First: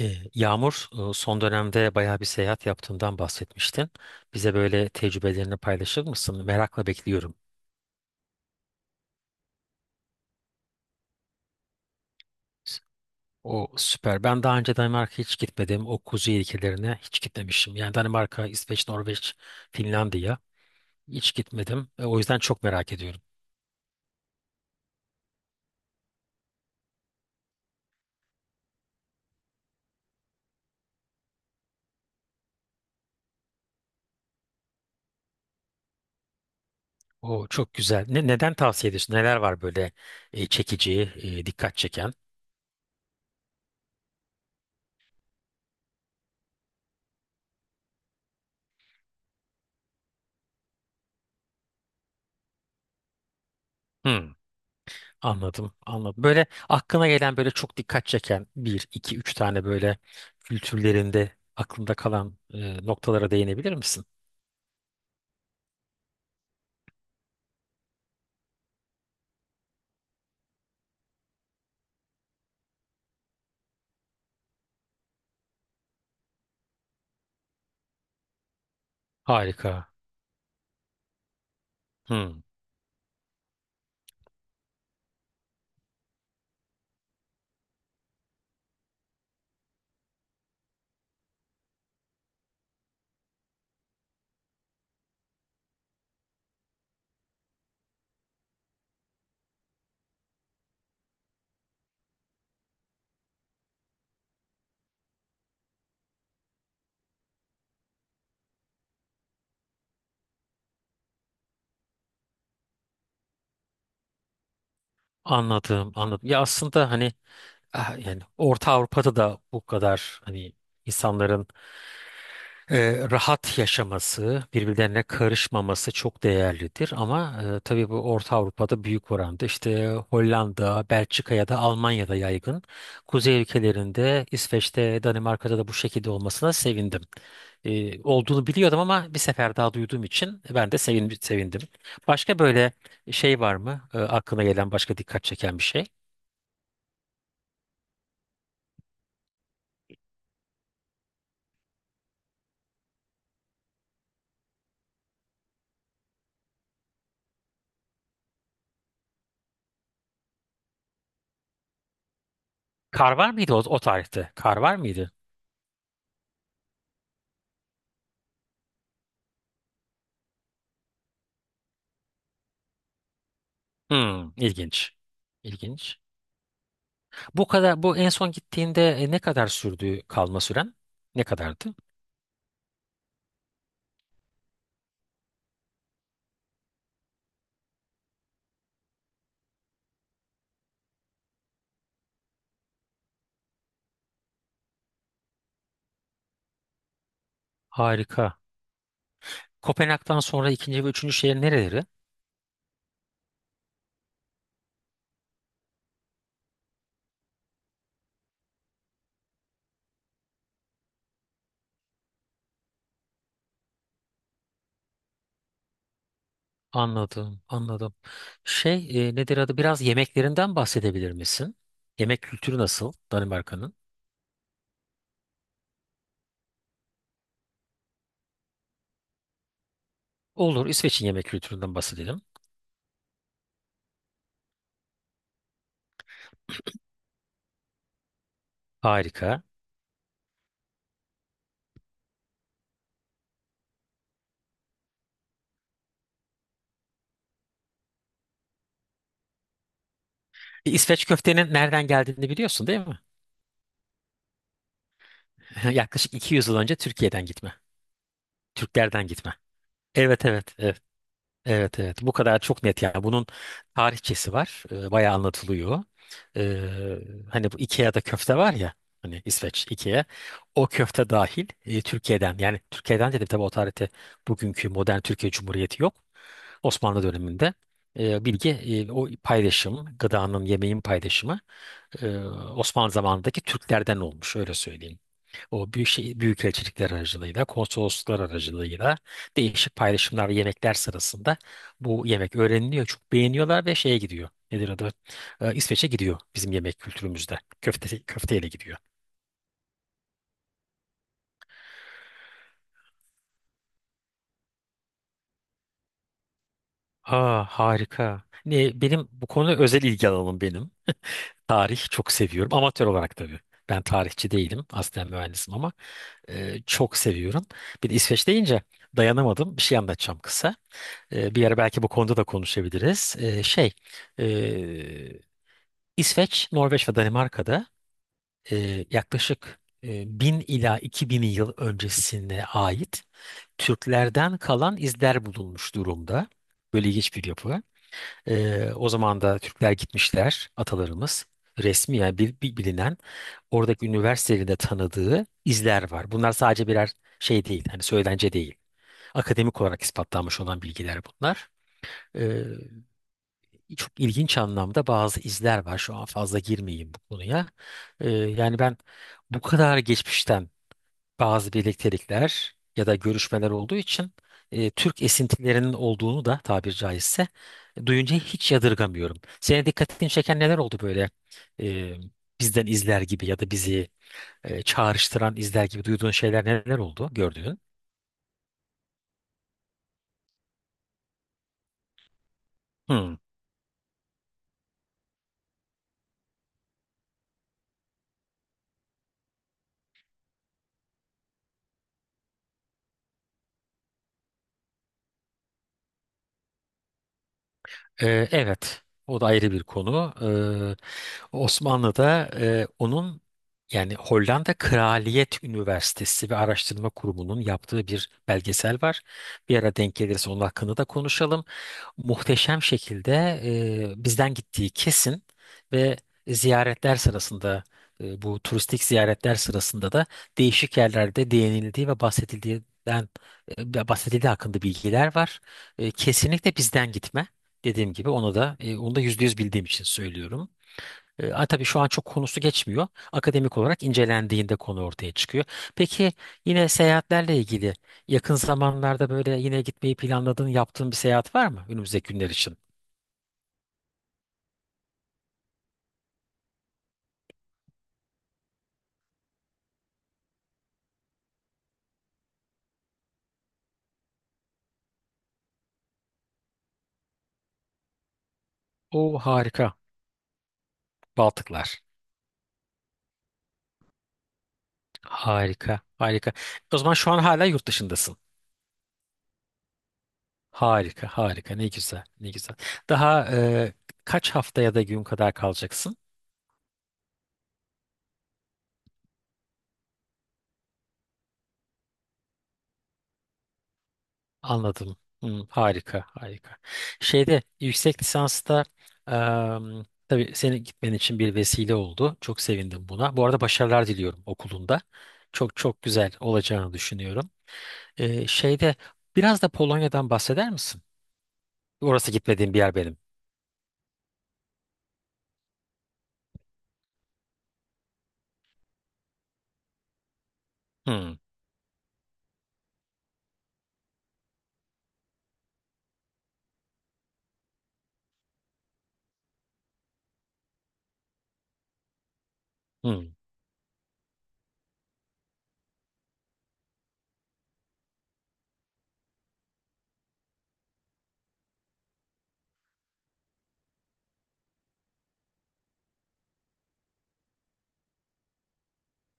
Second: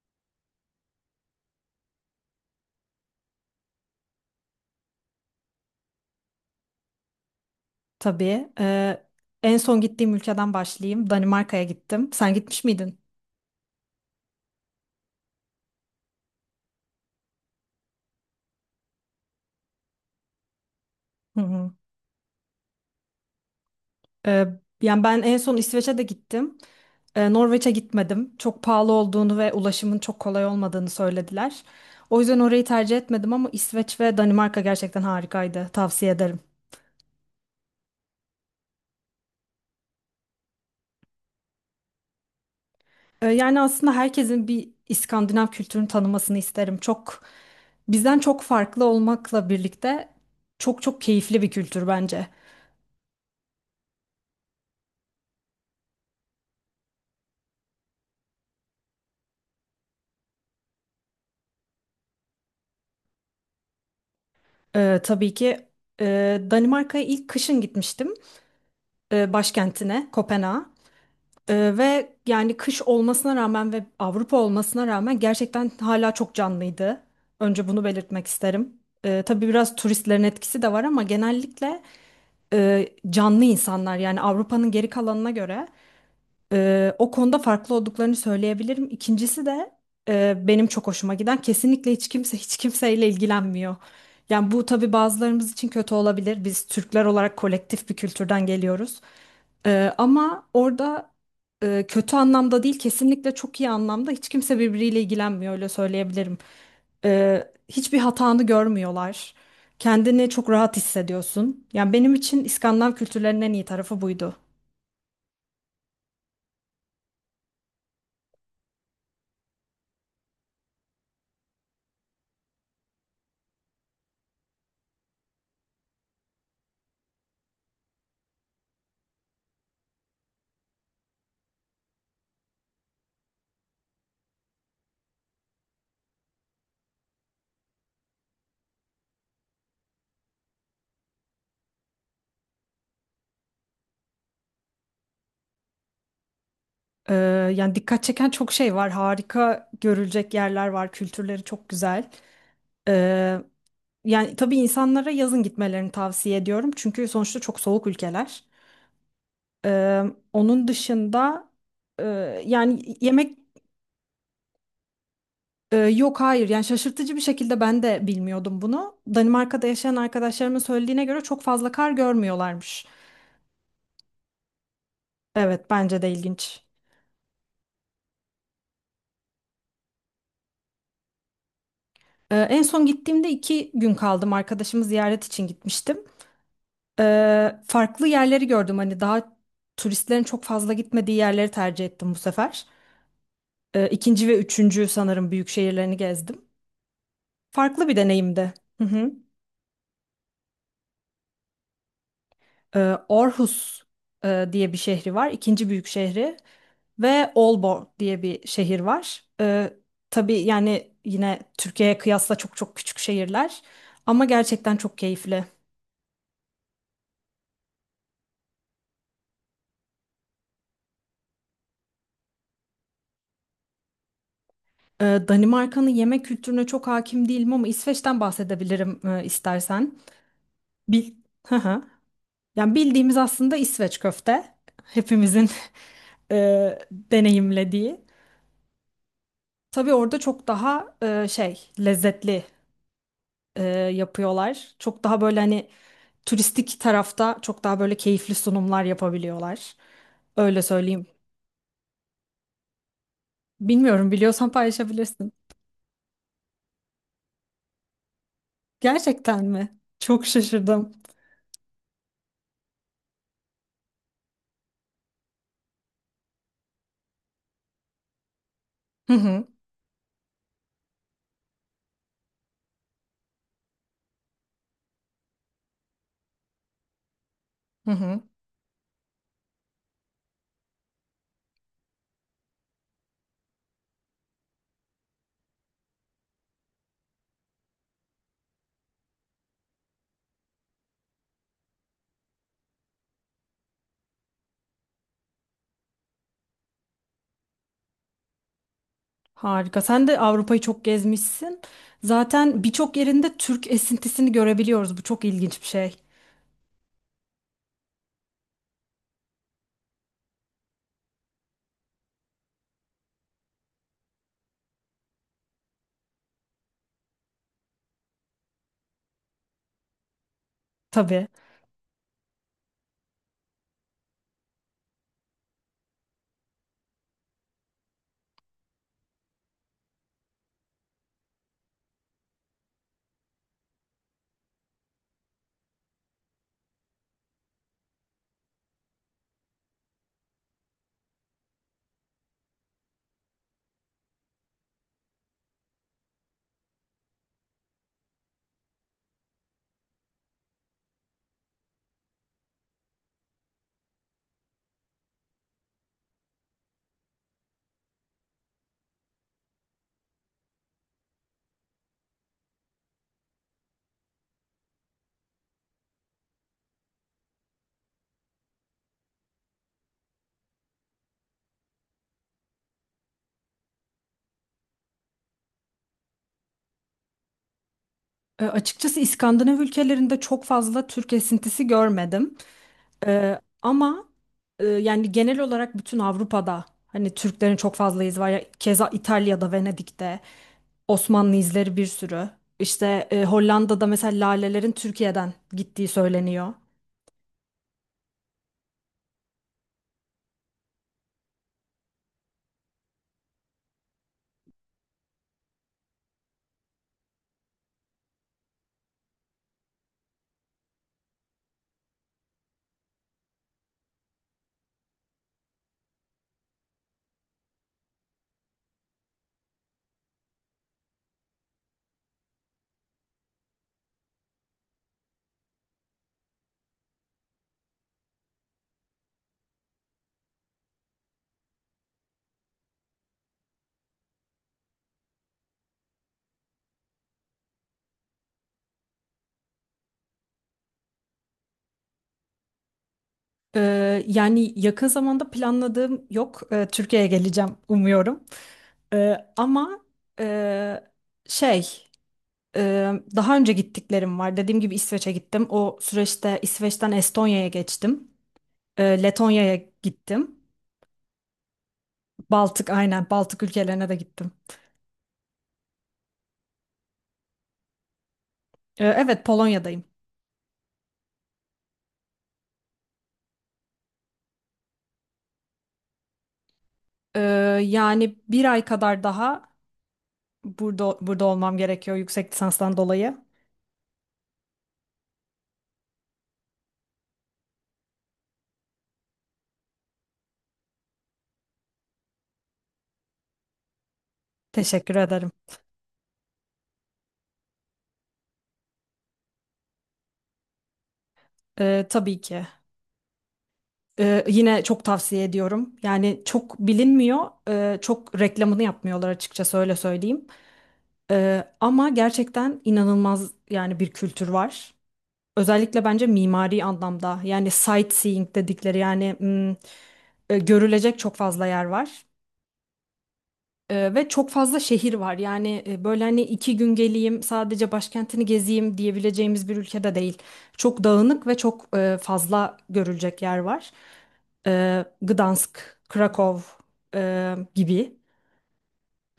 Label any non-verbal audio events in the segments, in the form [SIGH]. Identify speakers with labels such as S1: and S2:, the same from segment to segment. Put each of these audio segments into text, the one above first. S1: Yağmur, son dönemde bayağı bir seyahat yaptığından bahsetmiştin. Bize böyle tecrübelerini paylaşır mısın? Merakla bekliyorum.
S2: Tabii. En son gittiğim ülkeden başlayayım. Danimarka'ya gittim. Sen gitmiş miydin?
S1: O süper. Ben daha önce Danimarka'ya hiç gitmedim. O kuzey ülkelerine hiç gitmemişim. Yani Danimarka, İsveç, Norveç, Finlandiya hiç
S2: Hı hı.
S1: gitmedim. O yüzden çok merak ediyorum.
S2: Ee, Yani ben en son İsveç'e de gittim. Norveç'e gitmedim. Çok pahalı olduğunu ve ulaşımın çok kolay olmadığını söylediler. O yüzden orayı tercih etmedim ama İsveç ve Danimarka gerçekten harikaydı. Tavsiye ederim.
S1: O çok güzel. Neden tavsiye ediyorsun? Neler var böyle çekici, dikkat çeken?
S2: Yani aslında herkesin bir İskandinav kültürünü tanımasını isterim. Bizden çok farklı olmakla birlikte çok çok keyifli bir kültür bence.
S1: Hmm. Anladım, anladım. Böyle aklına gelen böyle çok dikkat çeken bir, iki, üç tane böyle kültürlerinde aklında kalan noktalara değinebilir misin?
S2: Tabii ki, e, Danimarka'ya ilk kışın gitmiştim, başkentine Kopenhag'a. Ve yani kış olmasına rağmen ve Avrupa olmasına rağmen gerçekten hala çok canlıydı. Önce bunu belirtmek isterim. Tabii biraz
S1: Harika.
S2: turistlerin etkisi de var ama genellikle
S1: Hmm.
S2: canlı insanlar yani Avrupa'nın geri kalanına göre. O konuda farklı olduklarını söyleyebilirim. İkincisi de benim çok hoşuma giden, kesinlikle hiç kimse hiç kimseyle ilgilenmiyor. Yani bu tabii bazılarımız için kötü olabilir. Biz Türkler olarak kolektif bir kültürden geliyoruz. Ama orada, kötü anlamda değil kesinlikle çok iyi anlamda, hiç kimse birbiriyle ilgilenmiyor, öyle söyleyebilirim. Hiçbir hatanı görmüyorlar. Kendini çok rahat hissediyorsun. Yani benim için İskandinav kültürlerinin en iyi tarafı buydu.
S1: Anladım, anladım. Ya aslında hani yani Orta Avrupa'da da bu kadar hani insanların rahat yaşaması, birbirlerine karışmaması çok değerlidir, ama tabii bu Orta Avrupa'da büyük oranda işte Hollanda, Belçika ya da Almanya'da yaygın. Kuzey ülkelerinde, İsveç'te, Danimarka'da da bu şekilde olmasına sevindim. Olduğunu biliyordum ama bir sefer daha duyduğum için ben de sevindim. Başka böyle şey var mı? Aklına gelen başka dikkat çeken bir şey?
S2: Ee, Yani dikkat çeken çok şey var. Harika görülecek yerler var. Kültürleri çok güzel. Ee, Yani tabii insanlara yazın gitmelerini tavsiye ediyorum. Çünkü sonuçta çok soğuk ülkeler. Ee, Onun dışında, e, yani
S1: Kar var
S2: yemek...
S1: mıydı o tarihte? Kar var mıydı?
S2: Yok, hayır. Yani şaşırtıcı bir şekilde ben de bilmiyordum bunu. Danimarka'da yaşayan arkadaşlarımın söylediğine göre çok fazla kar görmüyorlarmış.
S1: Hmm, ilginç.
S2: Evet,
S1: İlginç.
S2: bence de ilginç.
S1: Bu en son gittiğinde ne kadar sürdü kalma süren? Ne kadardı?
S2: En son gittiğimde 2 gün kaldım. Arkadaşımı ziyaret için gitmiştim. Farklı yerleri gördüm. Hani daha turistlerin çok fazla gitmediği yerleri tercih ettim bu sefer. İkinci ve üçüncü sanırım büyük şehirlerini gezdim. Farklı bir
S1: Harika.
S2: deneyimdi. Hı hı.
S1: Kopenhag'dan sonra ikinci ve üçüncü şehir nereleri?
S2: Ee, Aarhus diye bir şehri var, ikinci büyük şehri. Ve Aalborg diye bir şehir var. Tabii yani yine Türkiye'ye kıyasla çok çok küçük şehirler. Ama gerçekten çok keyifli.
S1: Anladım, anladım. Şey, nedir adı? Biraz yemeklerinden bahsedebilir misin? Yemek kültürü nasıl Danimarka'nın?
S2: Danimarka'nın yemek kültürüne çok hakim değilim ama İsveç'ten bahsedebilirim, istersen.
S1: Olur, İsveç'in
S2: Bil
S1: yemek
S2: Hı
S1: kültüründen
S2: hı.
S1: bahsedelim.
S2: Yani bildiğimiz aslında İsveç köfte. Hepimizin [LAUGHS] deneyimlediği.
S1: Harika.
S2: Tabii orada çok daha şey, lezzetli, e, yapıyorlar. Çok daha böyle hani turistik tarafta çok daha böyle keyifli sunumlar yapabiliyorlar. Öyle söyleyeyim.
S1: İsveç köftenin nereden geldiğini biliyorsun, değil mi?
S2: Bilmiyorum, biliyorsan paylaşabilirsin.
S1: [LAUGHS] Yaklaşık 200 yıl önce Türkiye'den gitme. Türklerden gitme.
S2: Gerçekten mi? Çok
S1: Evet, evet, evet.
S2: şaşırdım.
S1: Evet, evet, bu kadar çok net. Yani bunun tarihçesi var. Bayağı anlatılıyor. Ee, Hani bu Ikea'da köfte var ya,
S2: Hı
S1: hani
S2: hı.
S1: İsveç Ikea, o köfte dahil Türkiye'den. Yani Türkiye'den dedim, tabii o tarihte bugünkü modern Türkiye Cumhuriyeti yok, Osmanlı döneminde.
S2: Hı hı.
S1: O paylaşım, gıdanın yemeğin paylaşımı, e, Osmanlı zamanındaki Türklerden olmuş, öyle söyleyeyim. O büyük şey, büyükelçilikler aracılığıyla, konsolosluklar aracılığıyla, değişik paylaşımlar ve yemekler sırasında bu yemek öğreniliyor. Çok beğeniyorlar ve şeye gidiyor. Nedir adı? İsveç'e gidiyor bizim yemek kültürümüzde. Köfte, köfteyle gidiyor.
S2: Harika. Sen de Avrupa'yı çok gezmişsin. Zaten birçok yerinde Türk esintisini görebiliyoruz. Bu çok ilginç bir şey.
S1: Aa, harika. Benim bu konu özel ilgi alanım benim. Tarih çok seviyorum. Amatör olarak tabii. Ben tarihçi değilim. Aslen mühendisim ama çok seviyorum. Bir de İsveç deyince dayanamadım. Bir şey anlatacağım kısa.
S2: Tabii.
S1: Bir ara belki bu konuda da konuşabiliriz. E, İsveç, Norveç ve Danimarka'da yaklaşık 1000 ila 2000 yıl öncesine ait Türklerden kalan izler bulunmuş durumda. Böyle ilginç bir yapı. O zaman da Türkler gitmişler, atalarımız. Resmi, yani bilinen, oradaki üniversitelerin de tanıdığı izler var. Bunlar sadece birer şey değil, hani söylence değil. Akademik olarak ispatlanmış olan bilgiler bunlar. Çok ilginç anlamda bazı izler var. Şu an fazla girmeyeyim bu konuya. Yani ben bu kadar geçmişten bazı birliktelikler ya da görüşmeler olduğu için, Türk esintilerinin olduğunu da, tabir caizse, duyunca hiç yadırgamıyorum. Senin dikkatini çeken neler oldu böyle, e, bizden izler gibi ya da bizi çağrıştıran izler gibi duyduğun şeyler, neler oldu gördüğün?
S2: Açıkçası İskandinav ülkelerinde çok fazla Türk esintisi görmedim. E, ama Yani genel olarak bütün Avrupa'da hani Türklerin çok fazla izi var. Ya, keza İtalya'da, Venedik'te, Osmanlı izleri bir sürü. İşte, Hollanda'da mesela lalelerin Türkiye'den gittiği söyleniyor.
S1: Evet, o da ayrı bir konu. Osmanlı'da, onun, yani Hollanda Kraliyet Üniversitesi ve Araştırma Kurumu'nun yaptığı bir belgesel var. Bir ara denk gelirse onun hakkında da konuşalım. Muhteşem şekilde, bizden gittiği kesin ve ziyaretler sırasında, bu turistik ziyaretler sırasında da değişik yerlerde değinildiği ve bahsedildiği hakkında bilgiler var. Kesinlikle bizden gitme. Dediğim gibi onu da %100 bildiğim için söylüyorum. Tabii şu an çok konusu geçmiyor. Akademik olarak incelendiğinde konu ortaya çıkıyor. Peki, yine seyahatlerle ilgili, yakın zamanlarda böyle yine gitmeyi planladığın, yaptığın bir seyahat var mı önümüzdeki günler için?
S2: E, Yani yakın zamanda planladığım yok. E, Türkiye'ye geleceğim umuyorum. E, ama e, şey. Daha önce gittiklerim var. Dediğim gibi İsveç'e gittim. O süreçte İsveç'ten Estonya'ya geçtim.
S1: O
S2: Letonya'ya
S1: harika.
S2: gittim.
S1: Baltıklar.
S2: Baltık, aynen, Baltık ülkelerine de gittim.
S1: Harika, harika. O zaman şu an hala yurt dışındasın.
S2: Evet, Polonya'dayım.
S1: Harika, harika. Ne güzel, ne güzel. Daha kaç haftaya da gün kadar kalacaksın?
S2: Ee, Yani 1 ay kadar daha burada olmam gerekiyor yüksek lisanstan dolayı.
S1: Anladım. Hmm, harika, harika. Şeyde yüksek lisansta, em, tabii senin gitmen için bir vesile oldu. Çok sevindim buna. Bu arada başarılar diliyorum okulunda.
S2: Teşekkür ederim.
S1: Çok çok güzel olacağını düşünüyorum. Şeyde biraz da Polonya'dan bahseder misin? Orası
S2: Tabii ki.
S1: gitmediğim bir yer benim.
S2: Yine çok tavsiye ediyorum. Yani çok bilinmiyor, çok reklamını yapmıyorlar açıkçası, öyle söyleyeyim.
S1: Hmm,
S2: Ama gerçekten inanılmaz yani bir kültür var. Özellikle bence mimari anlamda, yani sightseeing dedikleri yani, görülecek çok fazla yer var.
S1: hmm.
S2: Ve çok fazla şehir var. Yani böyle hani 2 gün geleyim sadece başkentini gezeyim diyebileceğimiz bir ülkede değil. Çok dağınık ve çok fazla görülecek yer var. Gdansk, Krakow gibi.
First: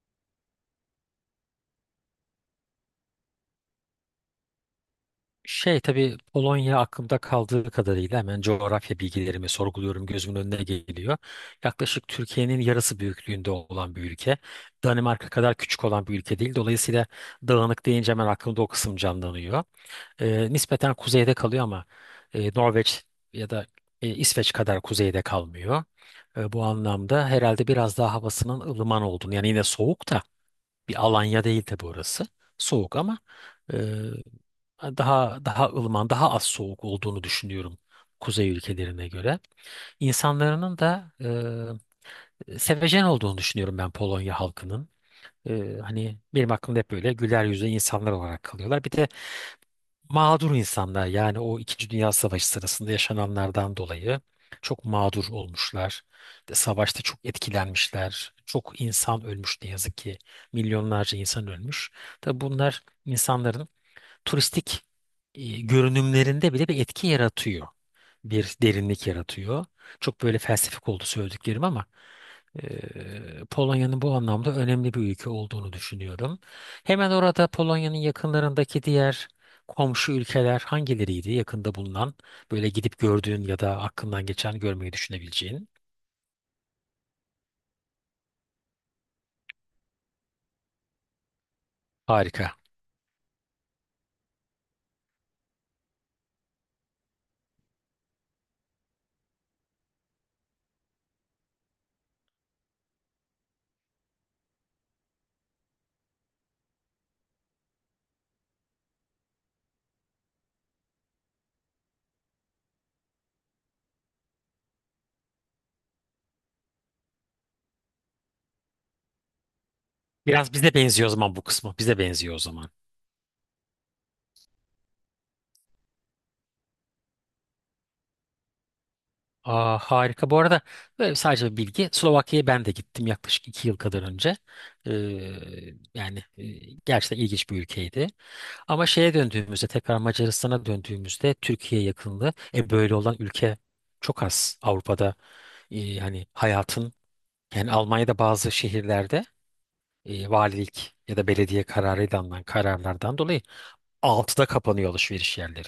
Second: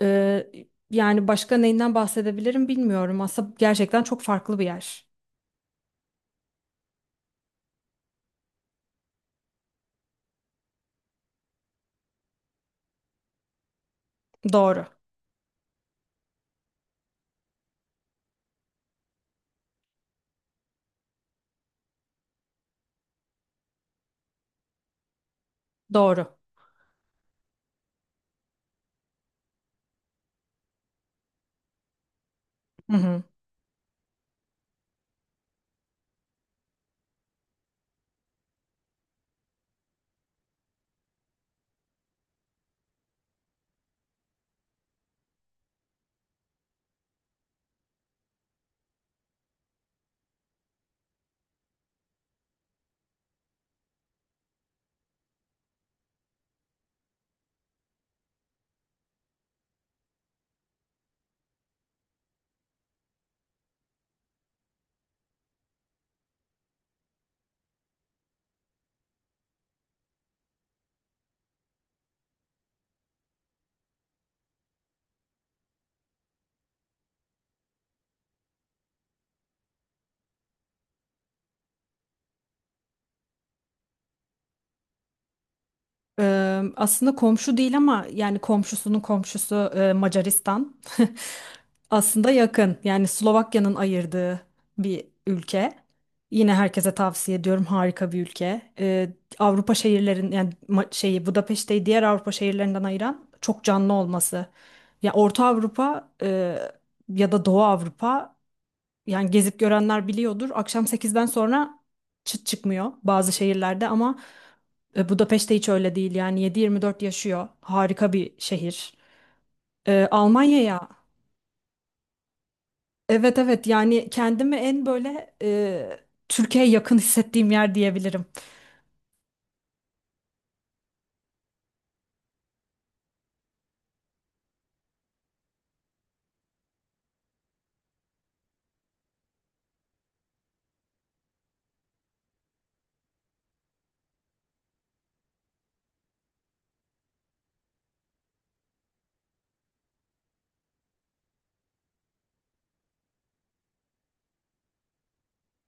S2: Ee, Yani başka neyinden bahsedebilirim bilmiyorum. Aslında gerçekten çok farklı bir yer.
S1: Şey, tabii Polonya aklımda kaldığı kadarıyla hemen coğrafya bilgilerimi sorguluyorum, gözümün önüne geliyor. Yaklaşık Türkiye'nin yarısı büyüklüğünde olan bir ülke.
S2: Doğru,
S1: Danimarka kadar küçük olan bir ülke değil. Dolayısıyla dağınık deyince hemen aklımda o kısım canlanıyor. Nispeten kuzeyde kalıyor ama Norveç ya da İsveç kadar kuzeyde kalmıyor.
S2: doğru.
S1: Bu anlamda herhalde biraz daha havasının ılıman olduğunu, yani yine soğuk da bir Alanya değil tabii orası.
S2: Hı
S1: Soğuk ama
S2: hı.
S1: daha daha ılıman, daha az soğuk olduğunu düşünüyorum kuzey ülkelerine göre. İnsanlarının da sevecen olduğunu düşünüyorum ben, Polonya halkının. Hani benim aklımda hep böyle güler yüzlü insanlar olarak kalıyorlar. Bir de mağdur insanlar, yani o İkinci Dünya Savaşı sırasında yaşananlardan dolayı çok mağdur olmuşlar. Savaşta çok etkilenmişler. Çok insan ölmüş, ne yazık ki. Milyonlarca insan ölmüş. Tabii bunlar insanların turistik görünümlerinde bile bir etki yaratıyor. Bir derinlik yaratıyor. Çok böyle felsefik oldu söylediklerim ama Polonya'nın bu anlamda önemli bir ülke olduğunu düşünüyorum. Hemen orada Polonya'nın yakınlarındaki diğer komşu ülkeler hangileriydi, yakında bulunan, böyle gidip gördüğün ya da aklından geçen görmeyi düşünebileceğin?
S2: Aslında komşu değil ama yani komşusunun komşusu, Macaristan. [LAUGHS] Aslında
S1: Harika.
S2: yakın. Yani Slovakya'nın ayırdığı bir ülke. Yine herkese tavsiye ediyorum. Harika bir ülke. Avrupa şehirlerin yani şeyi Budapeşte'yi diğer Avrupa şehirlerinden ayıran çok canlı olması. Ya Orta Avrupa, ya da Doğu Avrupa, yani gezip görenler biliyordur. Akşam 8'den sonra çıt çıkmıyor bazı şehirlerde ama Budapeşte hiç öyle değil. Yani 7/24 yaşıyor. Harika bir şehir. E,
S1: Biraz bize
S2: Almanya'ya
S1: benziyor o zaman bu kısmı. Bize benziyor o zaman.
S2: Evet, evet, yani kendimi en böyle, Türkiye'ye yakın hissettiğim yer diyebilirim.
S1: Aa, harika. Bu arada böyle sadece bir bilgi. Slovakya'ya ben de gittim yaklaşık 2 yıl kadar önce. Ee, Yani gerçekten ilginç bir ülkeydi. Ama şeye döndüğümüzde, tekrar Macaristan'a döndüğümüzde, Türkiye yakınlığı. Böyle olan ülke çok az Avrupa'da. Hani hayatın, yani Almanya'da bazı şehirlerde valilik ya da belediye kararıyla alınan kararlardan dolayı 6'da kapanıyor alışveriş yerleri.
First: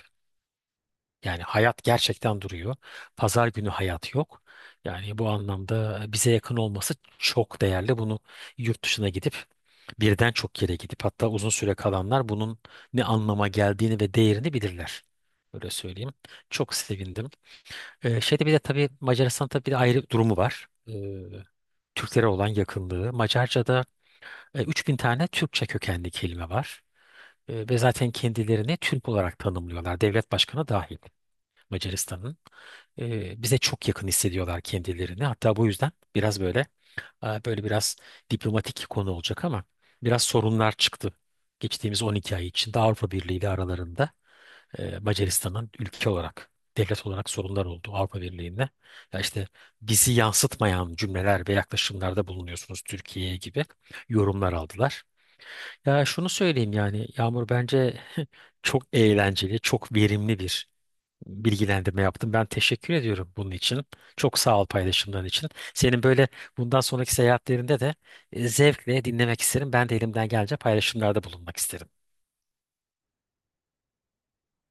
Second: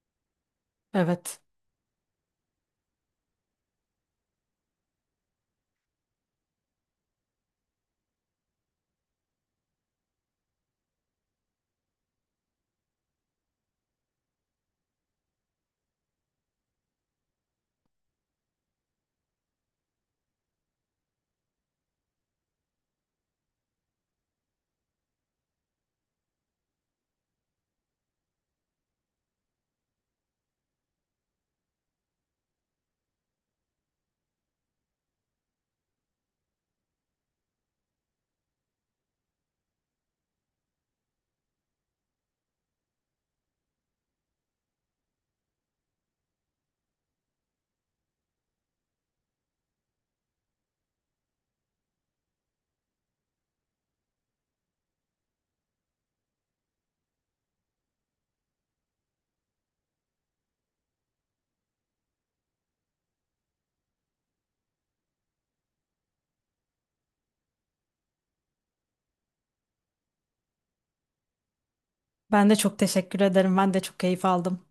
S2: Evet.
S1: Yani hayat gerçekten duruyor. Pazar günü hayat yok. Yani bu anlamda bize yakın olması çok değerli. Bunu yurt dışına gidip, birden çok yere gidip, hatta uzun süre kalanlar bunun ne anlama geldiğini ve değerini bilirler. Öyle söyleyeyim. Çok sevindim. Şeyde bir de tabii Macaristan'ın tabii bir de ayrı durumu var. Türklere olan yakınlığı. Macarca'da 3000 tane Türkçe kökenli kelime var. Ve zaten kendilerini Türk olarak tanımlıyorlar. Devlet başkanı dahil Macaristan'ın, bize çok yakın hissediyorlar kendilerini. Hatta bu yüzden böyle biraz diplomatik konu olacak ama biraz sorunlar çıktı. Geçtiğimiz 12 ay içinde Avrupa Birliği ile aralarında, Macaristan'ın ülke olarak, devlet olarak sorunlar oldu Avrupa Birliği'nde. Ya işte, "bizi yansıtmayan cümleler ve yaklaşımlarda bulunuyorsunuz Türkiye'ye" gibi yorumlar aldılar. Ya şunu söyleyeyim, yani Yağmur, bence [LAUGHS] çok eğlenceli, çok verimli bir bilgilendirme yaptım. Ben teşekkür ediyorum bunun için. Çok sağ ol paylaşımların için. Senin böyle bundan sonraki seyahatlerinde de zevkle dinlemek isterim. Ben de elimden gelince paylaşımlarda bulunmak isterim.
S2: Ben de çok teşekkür ederim. Ben de çok keyif aldım.